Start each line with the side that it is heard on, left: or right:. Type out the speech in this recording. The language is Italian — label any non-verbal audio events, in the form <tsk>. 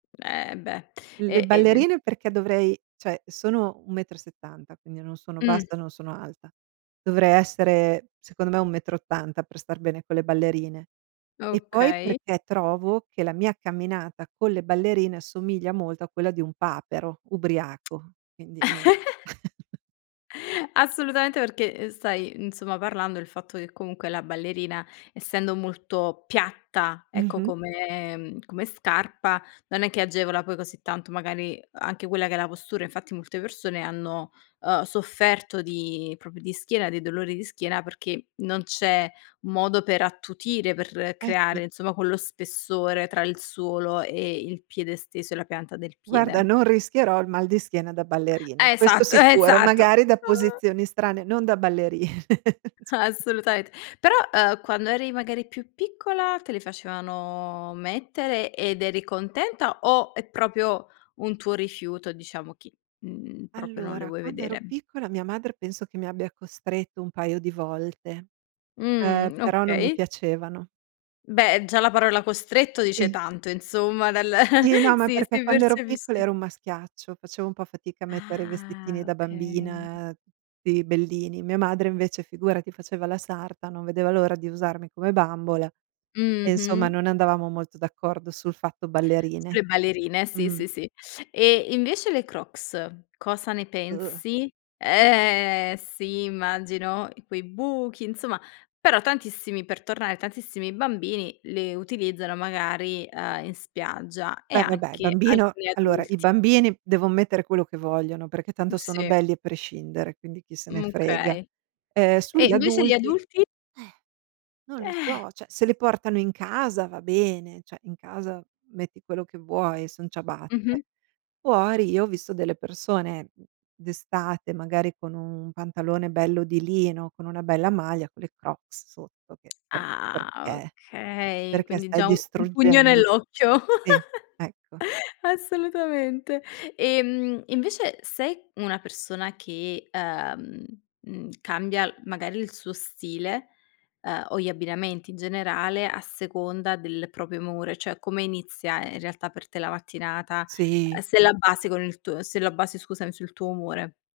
left: Eh, beh.
right: Le
left: E e de
right: ballerine, perché dovrei cioè, sono 1 metro e 70, quindi non sono
left: Mh.
right: bassa, e non sono alta. Dovrei essere, secondo me, 1 metro e 80 per star bene con le ballerine. E, poi
left: Okay.
right: perché trovo che la mia camminata con le ballerine assomiglia molto a quella di un papero ubriaco,
left: <tsk>
right: quindi non
left: <chuckles>
right: <chuckles>
left: Assolutamente, perché, uhm, stai, insomma, parlando del fatto che comunque la ballerina, essendo molto piatta, ecco,
right: Mh-mh.
left: come come scarpa non è che agevola poi così tanto, magari, anche quella che è la postura. Infatti molte persone hanno, uhm, sofferto di proprio di schiena, di dolori di schiena, perché non c'è modo per attutire, per
right: Eh, sì.
left: creare, insomma, quello spessore tra il suolo e il piede stesso, e la pianta del
right: Guarda,
left: piede.
right: non rischierò il mal di schiena da ballerine. Questo
left: Esatto,
right: sicuro,
left: esatto,
right: magari da
left: uh.
right: posizioni strane, non da balleri <chuckles> c
left: Assolutament Però, uhm, quando eri, magari, più piccola te le facevano mettere ed eri contenta, o è proprio un tuo rifiuto, diciamo, che, mhmm, proprio non le
right: Allora,
left: vuoi
right: quando ero
left: vedere?
right: piccola mia madre, penso, che mi abbia costretto un paio di volte. Ehm,
left: Mh.
right: però non mi
left: Okay.
right: piacevano.
left: Beh, già la parola costretto dice
right: Sì.
left: tanto insomma, dal
right: Sì, no,
left: <chuckles>
right: ma
left: Sì,
right: perché
left: si
right: quando ero piccola ero
left: percepisce.
right: un maschiaccio, facevo un po' fatica a mettere i vestitini
left: Ah,
right: da
left: okay.
right: bambina, tutti bellini. Mia madre, invece, figurati, faceva la sarta, non vedeva l'ora di usarmi come bambola, e insomma
left: Mh-mh.
right: non andavamo molto d'accordo sul fatto ballerine.
left: Sulle ballerine, sì,
right: Mh.
left: sì, sì. E invece le Crocs cosa ne pensi? Eh, sì, immagino quei buchi, insomma però tantissimi per tornare tantissimi bambini le utilizzano magari, uhm, in spiaggia, e
right: Poi, vabbè,
left: anche
right: bambino
left: alcuni
right: allora i
left: adulti.
right: bambini devon mettere quello che vogliono perché
left: Mh.
right: tanto sono
left: Sì.
right: belli a prescindere, quindi chi se ne
left: Mh.
right: frega.
left: Okay.
right: Uhm,
left: E
right: sugli
left: invece gli
right: adulti eh,
left: adulti?
right: non lo
left: Eh.
right: so, cioè, se li portano in casa va bene, cioè, in casa metti quello che vuoi, son ciabatte.
left: Mh-mh.
right: Fuori io ho visto delle persone d'estate, magari, con un pantalone bello di lino, con una bella maglia, con le Crocs sotto, che per
left: Ah,
right: perché?
left: okay,
right: Perché
left: quindi
right: stai
left: già un un pugno
right: distruggendo
left: nell'occhio.
right: Sì, ecco.
left: <giggles> Assolutamente. Ehm, invece, sei una persona che, uhm, mhmm, cambia, magari, il suo stile, uhm, o gli abbinamenti in generale a seconda del proprio umore? Cioè, come inizia in realtà per te la mattinata? Uhm,
right: Sì.
left: se la base con il tuo se la basi, scusami, sul tuo umore?